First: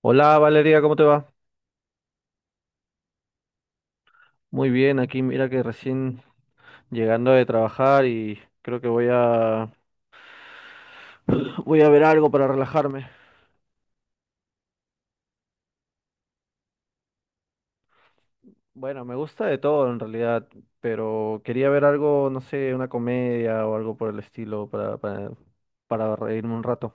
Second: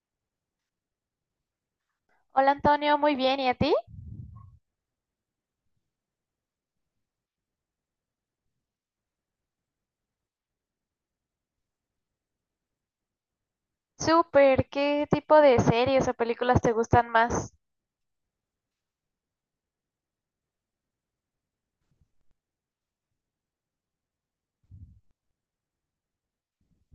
Hola Valeria, ¿cómo te va? Hola Antonio, muy bien, ¿y a ti? Muy bien, aquí mira que recién llegando de trabajar y creo que voy a voy a ver algo para relajarme. Súper, ¿qué tipo de series o películas te gustan más? Bueno, me gusta de todo en realidad, pero quería ver algo, no sé, una comedia o algo por el estilo para reírme un rato.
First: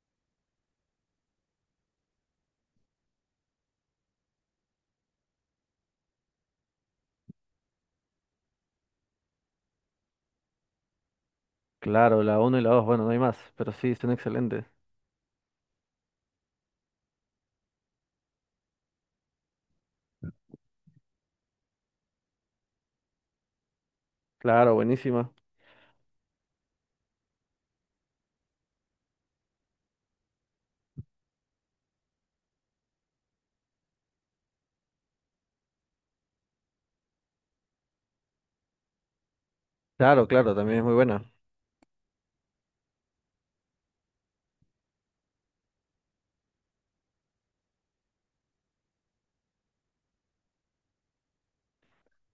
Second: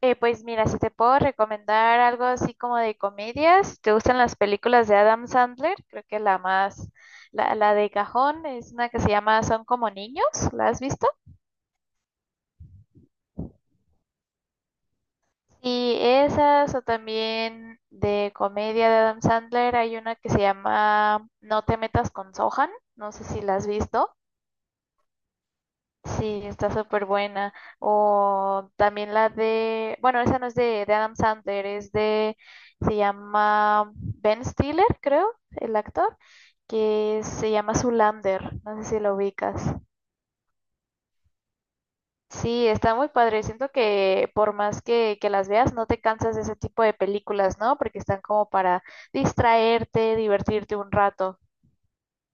Pues mira, si te puedo recomendar algo así como de comedias, si te gustan las películas de Adam Sandler, creo que la de cajón es una que se llama Son como niños, ¿la has visto? Claro, la uno y la dos. Bueno, no hay más, pero sí, son excelentes. Y esas o también de comedia de Adam Sandler hay una que se llama No te metas con Sohan, no sé si la has visto. Claro, buenísima. Sí, está súper buena. O también la de, bueno, esa no es de Adam Sandler, se llama Ben Stiller, creo, el actor, que se llama Zoolander. No sé si lo ubicas. Claro, claro, también es muy buena. Sí, está muy padre. Siento que por más que las veas, no te cansas de ese tipo de películas, ¿no? Porque están como para distraerte, divertirte un rato.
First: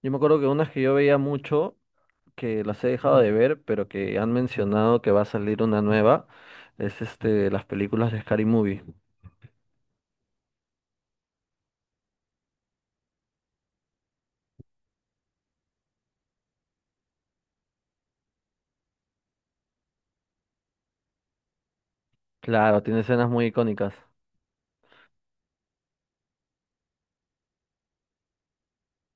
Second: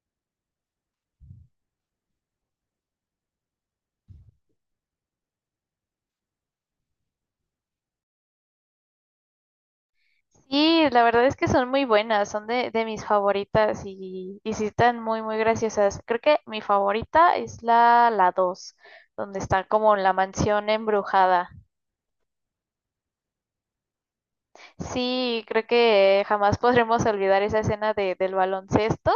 Yo me acuerdo que unas que yo veía mucho que las he dejado de ver, pero que han mencionado que va a salir una nueva, es este, las películas de Scary Movie. Sí, la verdad es que son muy buenas, son de mis favoritas y sí están muy, muy graciosas. Creo que mi favorita es la 2, donde está como la mansión embrujada. Claro, tiene escenas muy icónicas. Sí, creo que jamás podremos olvidar esa escena del baloncesto.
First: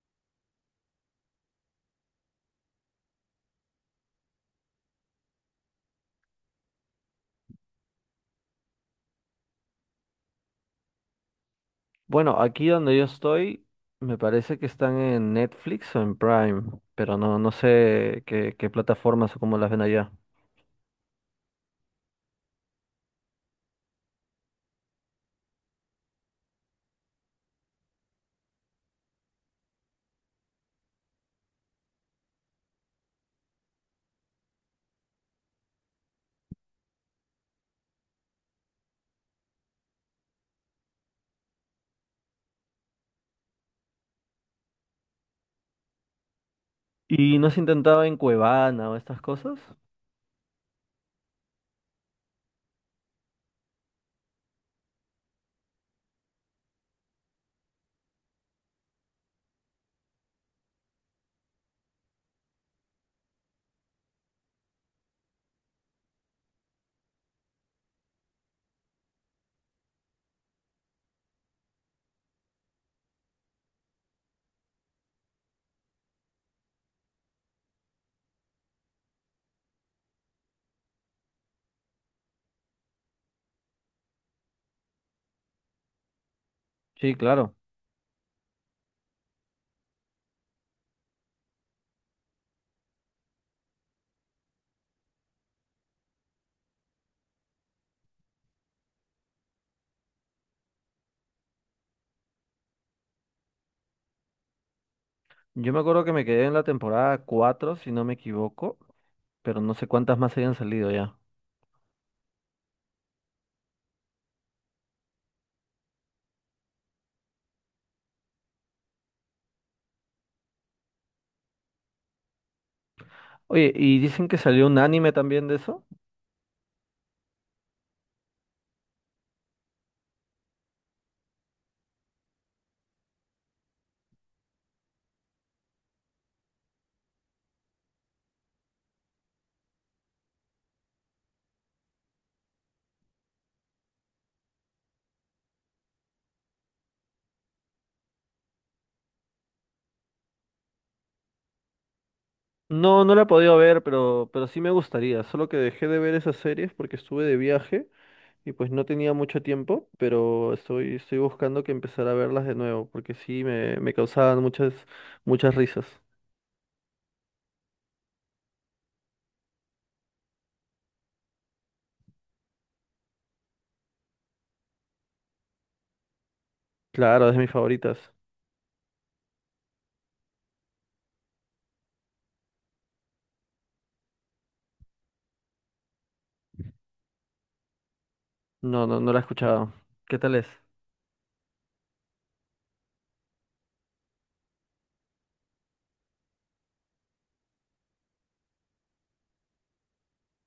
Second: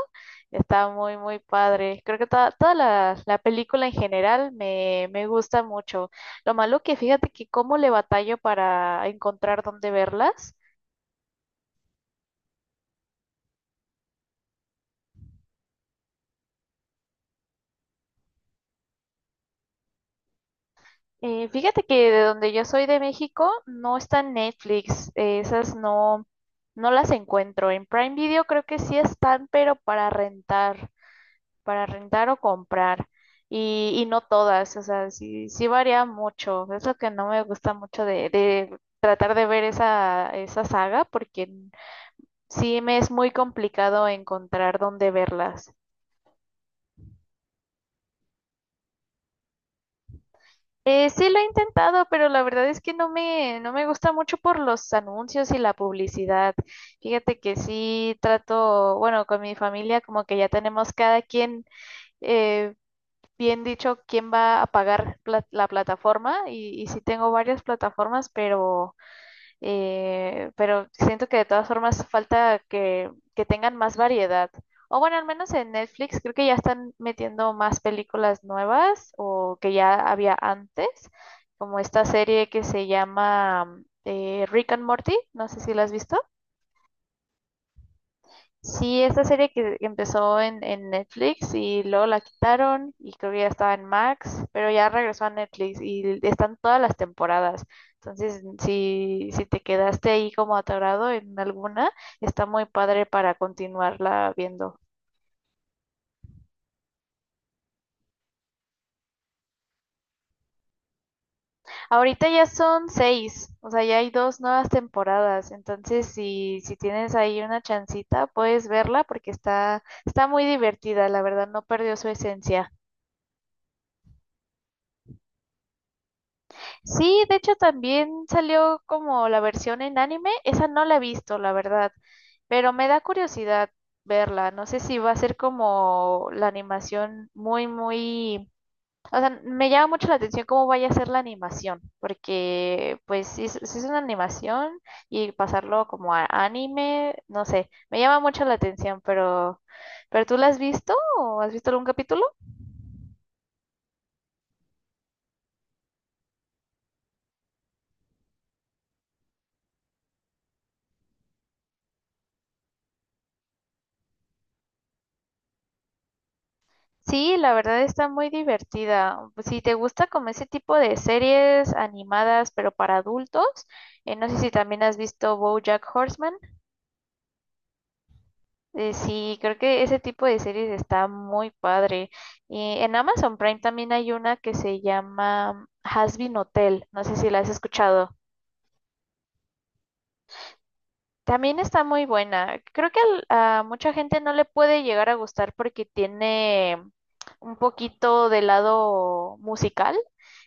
Está muy, muy padre. Creo que toda la película en general me gusta mucho. Lo malo que fíjate que cómo le batallo para encontrar dónde verlas. Bueno, aquí donde yo estoy, me parece que están en Netflix o en Prime, pero no sé qué plataformas o cómo las ven allá. Fíjate que de donde yo soy de México no está en Netflix, esas no las encuentro. En Prime Video creo que sí están, pero para rentar o comprar. Y no todas, o sea, sí varía mucho. Es lo que no me gusta mucho de tratar de ver esa saga, porque sí me es muy complicado encontrar dónde verlas. ¿Y no has intentado en Cuevana o estas cosas? Sí lo he intentado, pero la verdad es que no me gusta mucho por los anuncios y la publicidad. Fíjate que sí trato, bueno, con mi familia como que ya tenemos cada quien eh, bien dicho quién va a pagar la plataforma y sí tengo varias plataformas, pero siento que de todas formas falta que tengan más variedad. O bueno, al menos en Netflix creo que ya están metiendo más películas nuevas o que ya había antes, como esta serie que se llama Rick and Morty, no sé si la has visto. Sí, claro. Sí, esta serie que empezó en Netflix y luego la quitaron y creo que ya estaba en Max, pero ya regresó a Netflix y están todas las temporadas. Entonces, si te quedaste ahí como atorado en alguna, está muy padre para continuarla viendo. Yo me acuerdo que me quedé en la temporada 4 si no me equivoco, pero no sé cuántas más hayan salido ya. Ahorita ya son seis, o sea, ya hay dos nuevas temporadas. Entonces, si tienes ahí una chancita, puedes verla porque está muy divertida, la verdad, no perdió su esencia. Oye, ¿y dicen que salió un anime también de eso? Sí, de hecho también salió como la versión en anime. Esa no la he visto, la verdad, pero me da curiosidad verla. No sé si va a ser como la animación muy, muy... O sea, me llama mucho la atención cómo vaya a ser la animación, porque pues si, es si es una animación y pasarlo como a anime, no sé, me llama mucho la atención, ¿pero tú la has visto o has visto algún capítulo? No, no la he podido ver, pero sí me gustaría. Solo que dejé de ver esas series porque estuve de viaje y pues no tenía mucho tiempo, pero estoy buscando que empezar a verlas de nuevo porque sí me causaban muchas risas. Sí, la verdad está muy divertida. Si te gusta como ese tipo de series animadas, pero para adultos, no sé si también has visto BoJack Horseman. Claro, es de mis favoritas. Sí, creo que ese tipo de series está muy padre. Y en Amazon Prime también hay una que se llama Hazbin Hotel. No sé si la has escuchado. No, no la he escuchado. ¿Qué tal es? También está muy buena. Creo que a mucha gente no le puede llegar a gustar porque tiene un poquito de lado musical.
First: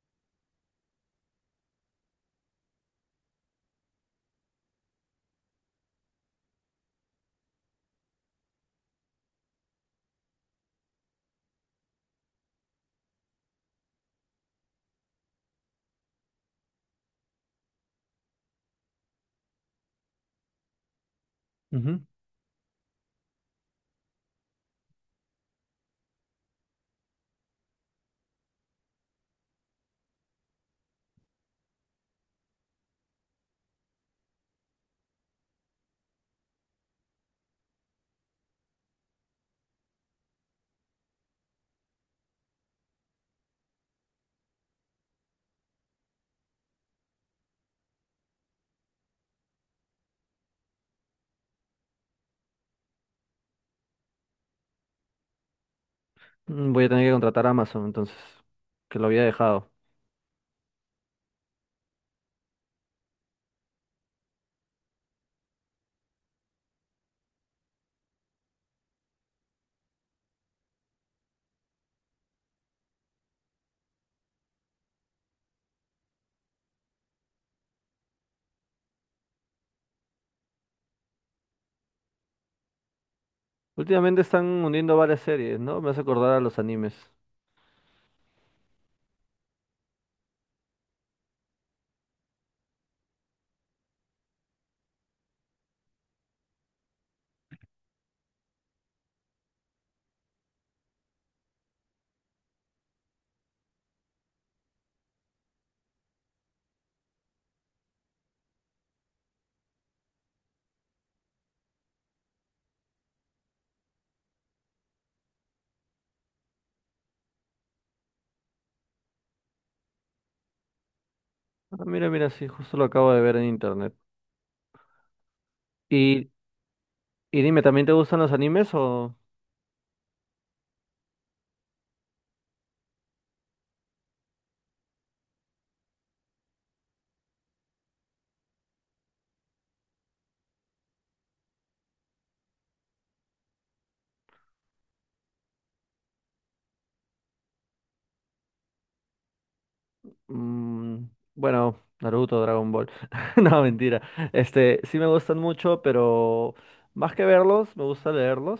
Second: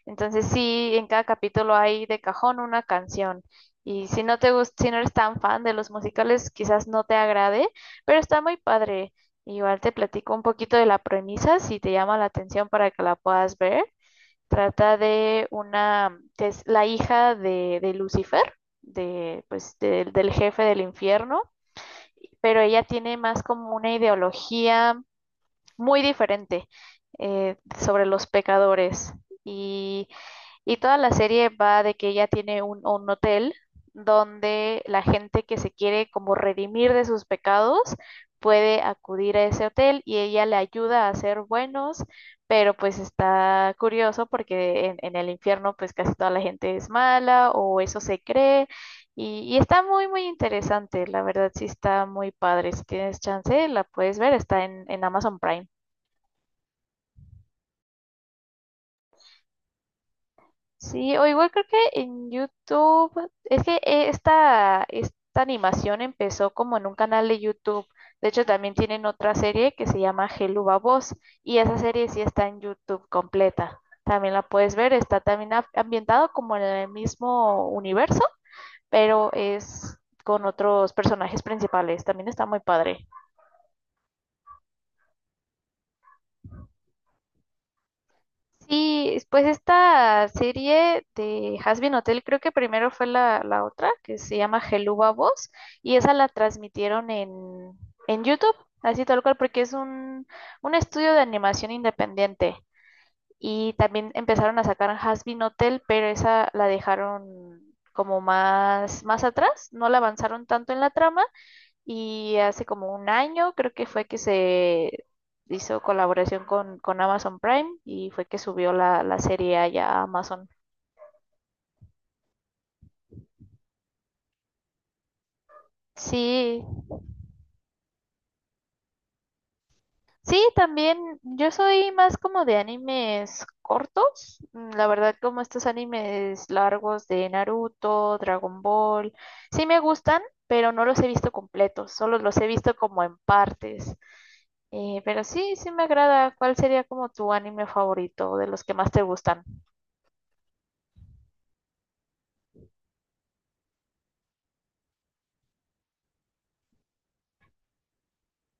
Entonces sí, en cada capítulo hay de cajón una canción. Y si no te gusta, si no eres tan fan de los musicales, quizás no te agrade, pero está muy padre. Igual te platico un poquito de la premisa si te llama la atención para que la puedas ver. Trata de una que es la hija de Lucifer, de, pues, del jefe del infierno, Ujú. pero ella tiene más como una ideología muy diferente sobre los pecadores. Y, y toda la serie va de que ella tiene un hotel donde la gente que se quiere como redimir de sus pecados puede acudir a ese hotel y ella le ayuda a ser buenos, pero pues está curioso porque en el infierno pues casi toda la gente es mala o eso se cree y está muy muy interesante, la verdad sí está muy padre, si tienes chance la puedes ver, está en Amazon Prime. Mm, voy a tener que contratar a Amazon entonces, que lo había dejado. Sí, o igual creo que en YouTube, es que esta animación empezó como en un canal de YouTube. De hecho, también tienen otra serie que se llama Hello Babos y esa serie sí está en YouTube completa. También la puedes ver, está también ambientado como en el mismo universo, pero es con otros personajes principales. También está muy padre. Últimamente están uniendo varias series, ¿no? Me hace acordar a los animes. Sí, pues esta serie de Hazbin Hotel, creo que primero fue la otra, que se llama Geluba Voz, y esa la transmitieron en YouTube, así tal cual, porque es un estudio de animación independiente. Y también empezaron a sacar Hazbin Hotel, pero esa la dejaron como más atrás, no la avanzaron tanto en la trama y hace como un año creo que fue que se hizo colaboración con Amazon Prime y fue que subió la serie allá a Amazon. Ah, mira, mira, sí, justo lo acabo de ver en internet. Y, Sí, y dime, ¿también te gustan los animes o...? sí, también yo soy más como de animes cortos, mm, la verdad como estos animes largos de Naruto, Dragon Ball, sí me gustan, pero no los he visto completos, solo los he visto como en partes. Pero sí, sí me agrada. ¿Cuál sería como tu anime favorito de los que más te gustan? Mm, bueno, Naruto, Dragon Ball. No, mentira. Este, sí me gustan mucho, pero más que verlos, me gusta leerlos.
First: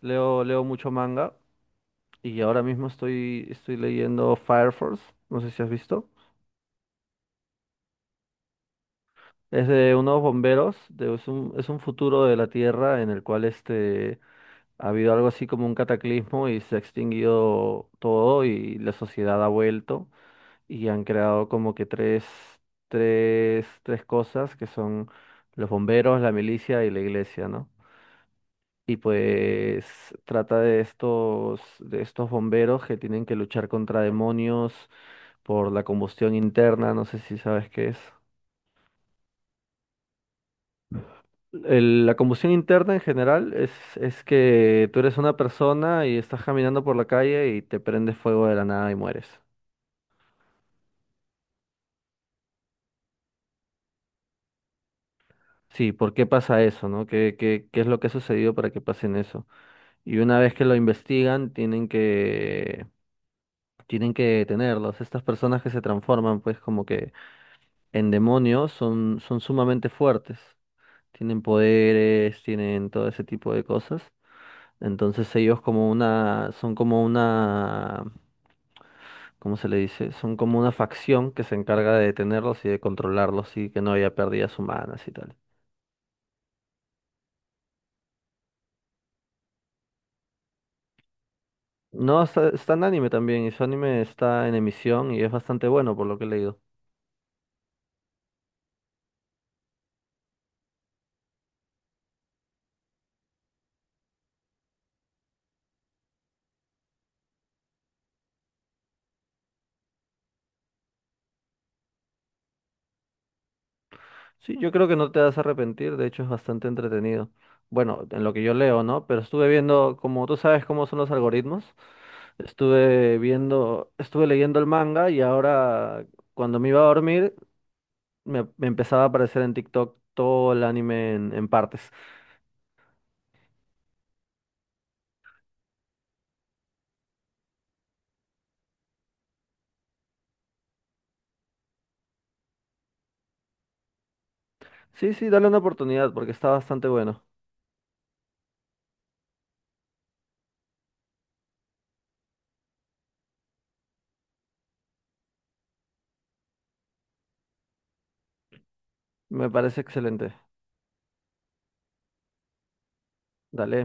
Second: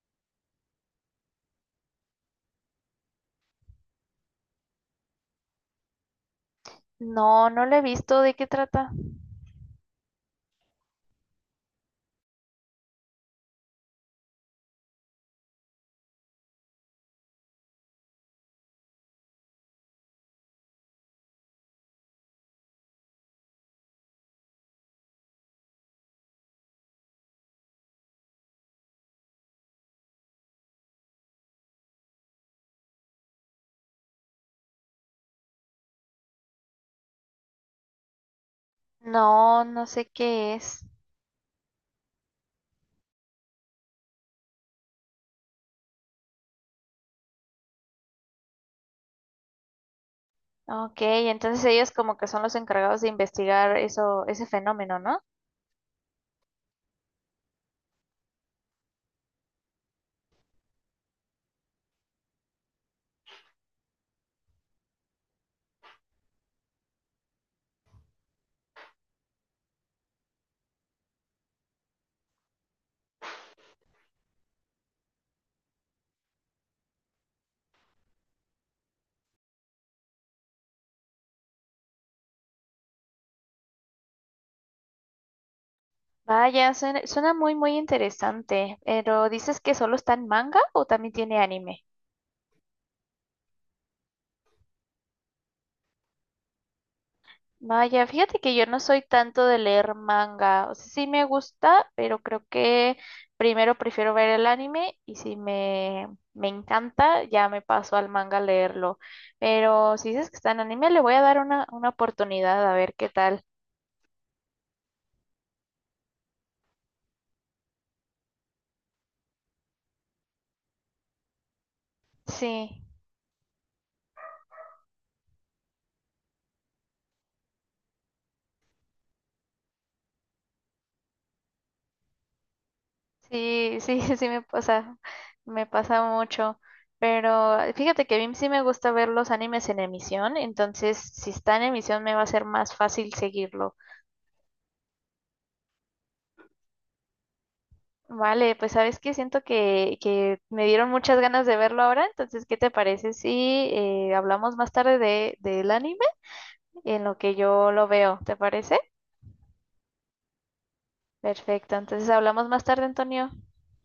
Leo mucho manga y ahora mismo estoy leyendo Fire Force. No sé si has visto. No, no la he visto. ¿De qué trata? Es de unos bomberos, es es un futuro de la Tierra en el cual este, ha habido algo así como un cataclismo y se ha extinguido todo y la sociedad ha vuelto. Y han creado como que tres cosas que son los bomberos, la milicia y la iglesia, ¿no? Y pues trata de de estos bomberos que tienen que luchar contra demonios por la combustión interna, no sé si sabes qué es. No, no sé qué es. La combustión interna en general es que tú eres una persona y estás caminando por la calle y te prendes fuego de la nada y mueres. Ok, entonces ellos como que son los encargados de investigar eso, ese fenómeno, ¿no? Sí, ¿por qué pasa eso, no? ¿Qué, qué es lo que ha sucedido para que pasen eso? Y una vez que lo investigan, tienen que detenerlos. Estas personas que se transforman, pues, como que en demonios, son sumamente fuertes. Tienen poderes, tienen todo ese tipo de cosas. Entonces ellos son como una, ¿cómo se le dice? Son como una facción que se encarga de detenerlos y de controlarlos y que no haya pérdidas humanas y tal. Vaya, suena, suena muy, muy interesante. Pero ¿dices que solo está en manga o también tiene anime? No, está en anime también y su anime está en emisión y es bastante bueno por lo que he leído. Vaya, fíjate que yo no soy tanto de leer manga. O sea, sí me gusta, pero creo que primero prefiero ver el anime y si me encanta, ya me paso al manga a leerlo. Pero si dices que está en anime, le voy a dar una oportunidad a ver qué tal. Sí, yo creo que no te vas a arrepentir, de hecho es bastante entretenido. Bueno, en lo que yo leo, ¿no? Pero estuve viendo, como tú sabes cómo son los algoritmos, Sí, estuve leyendo el manga y ahora cuando me iba a dormir me empezaba a aparecer en TikTok todo el anime en partes. sí, sí, sí me pasa mucho. Pero fíjate que a mí sí me gusta ver los animes en emisión, entonces si está en emisión me va a ser más fácil seguirlo. Sí, sí, dale una oportunidad porque está bastante bueno. Vale, pues sabes que siento que me dieron muchas ganas de verlo ahora, entonces, ¿qué te parece si hablamos más tarde del anime en lo que yo lo veo? ¿Te parece? Me parece excelente. Perfecto, entonces hablamos más tarde, Antonio. Dale.